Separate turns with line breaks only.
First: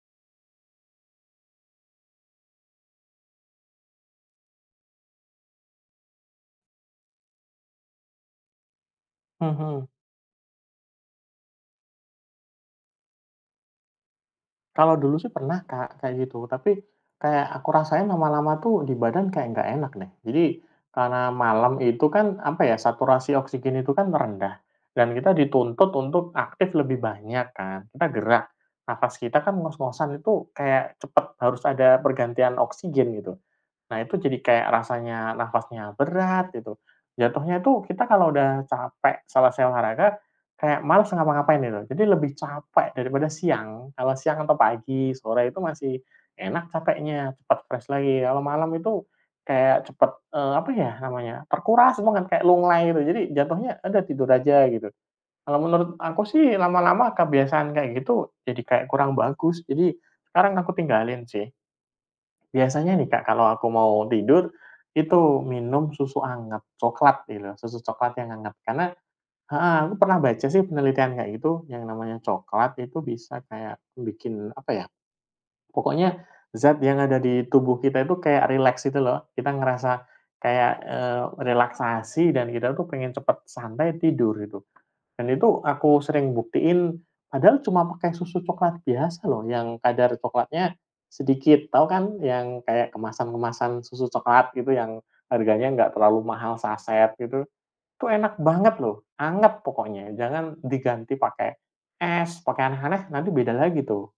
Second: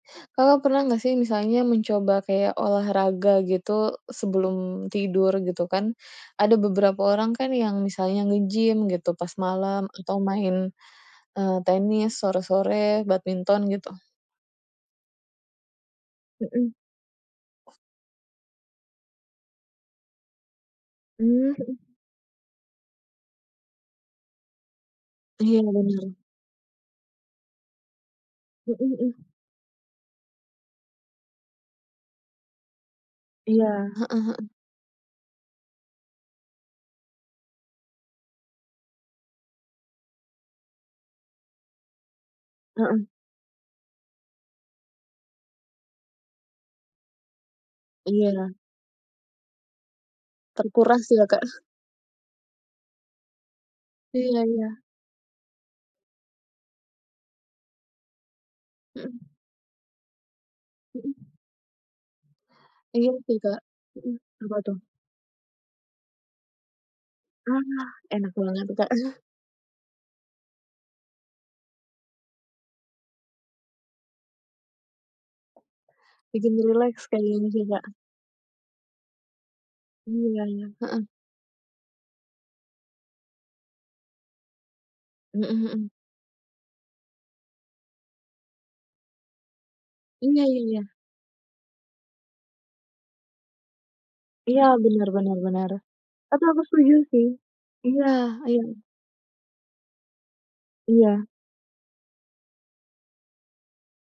Kakak pernah nggak sih misalnya mencoba kayak olahraga gitu sebelum tidur, gitu kan? Ada beberapa orang kan yang misalnya nge-gym gitu pas
Mhm.
malam atau main, eee, tenis sore-sore, badminton, gitu.
Kalau dulu sih pernah Kak kayak gitu,
Mhm.
tapi kayak aku rasain lama-lama tuh di badan kayak enggak enak nih. Jadi, karena
Mmm,
malam
mhm.
itu kan, apa ya? Saturasi oksigen itu kan merendah. Dan kita
Iya,
dituntut
bener.
untuk aktif lebih banyak kan. Kita gerak,
Mhm
napas
mhm.
kita kan ngos-ngosan itu kayak cepat harus ada pergantian oksigen, gitu.
Iya,
Nah,
heeh
itu jadi
heeh.
kayak rasanya napasnya berat, gitu. Jatuhnya itu kita kalau udah capek selesai olahraga, kayak males ngapa-ngapain, gitu. Jadi lebih capek
Mhm.
daripada siang. Kalau siang atau pagi, sore itu masih enak capeknya, cepat fresh lagi. Kalau
Iya.
malam itu kayak cepat, e apa ya
Terkuras ya,
namanya,
Kak?
terkuras banget, kayak lunglai gitu. Jadi jatuhnya udah tidur
Iya
aja,
iya.
gitu. Kalau menurut aku sih lama-lama kebiasaan kayak gitu jadi kayak kurang
Mhm.
bagus. Jadi sekarang aku tinggalin
Mhm.
sih. Biasanya
Iya
nih, Kak,
sih,
kalau
Kak.
aku mau
Mhm,
tidur,
apa tuh?
itu minum susu hangat coklat, gitu. Susu
Ah,
coklat yang
enak
hangat.
banget tuh,
Karena
Kak.
heeh. Aku pernah baca sih penelitian kayak gitu, yang namanya coklat itu bisa kayak bikin apa ya, pokoknya
Bikin
zat yang
rileks
ada di
kayaknya
tubuh
juga.
kita itu kayak rileks gitu loh. Kita ngerasa
Iya iya,
kayak,
heeh.
eee, relaksasi dan kita itu pengen cepat santai, tidur gitu. Dan
Mhm
itu
mhm.
aku sering buktiin Padahal cuma pakai susu coklat biasa loh, yang kadar
Iya iya
coklatnya
iya.
sedikit. Tahu kan, yang kayak kemasan-kemasan susu coklat
Iya,
gitu, yang
benar benar
harganya
benar.
enggak terlalu
Tapi
mahal
aku setuju
saset,
sih.
gitu?
Iya,
Itu enak
iya.
banget loh. Anget pokoknya. Jangan diganti
Iya.
pakai es, pakai aneh-aneh, nanti beda lagi tuh.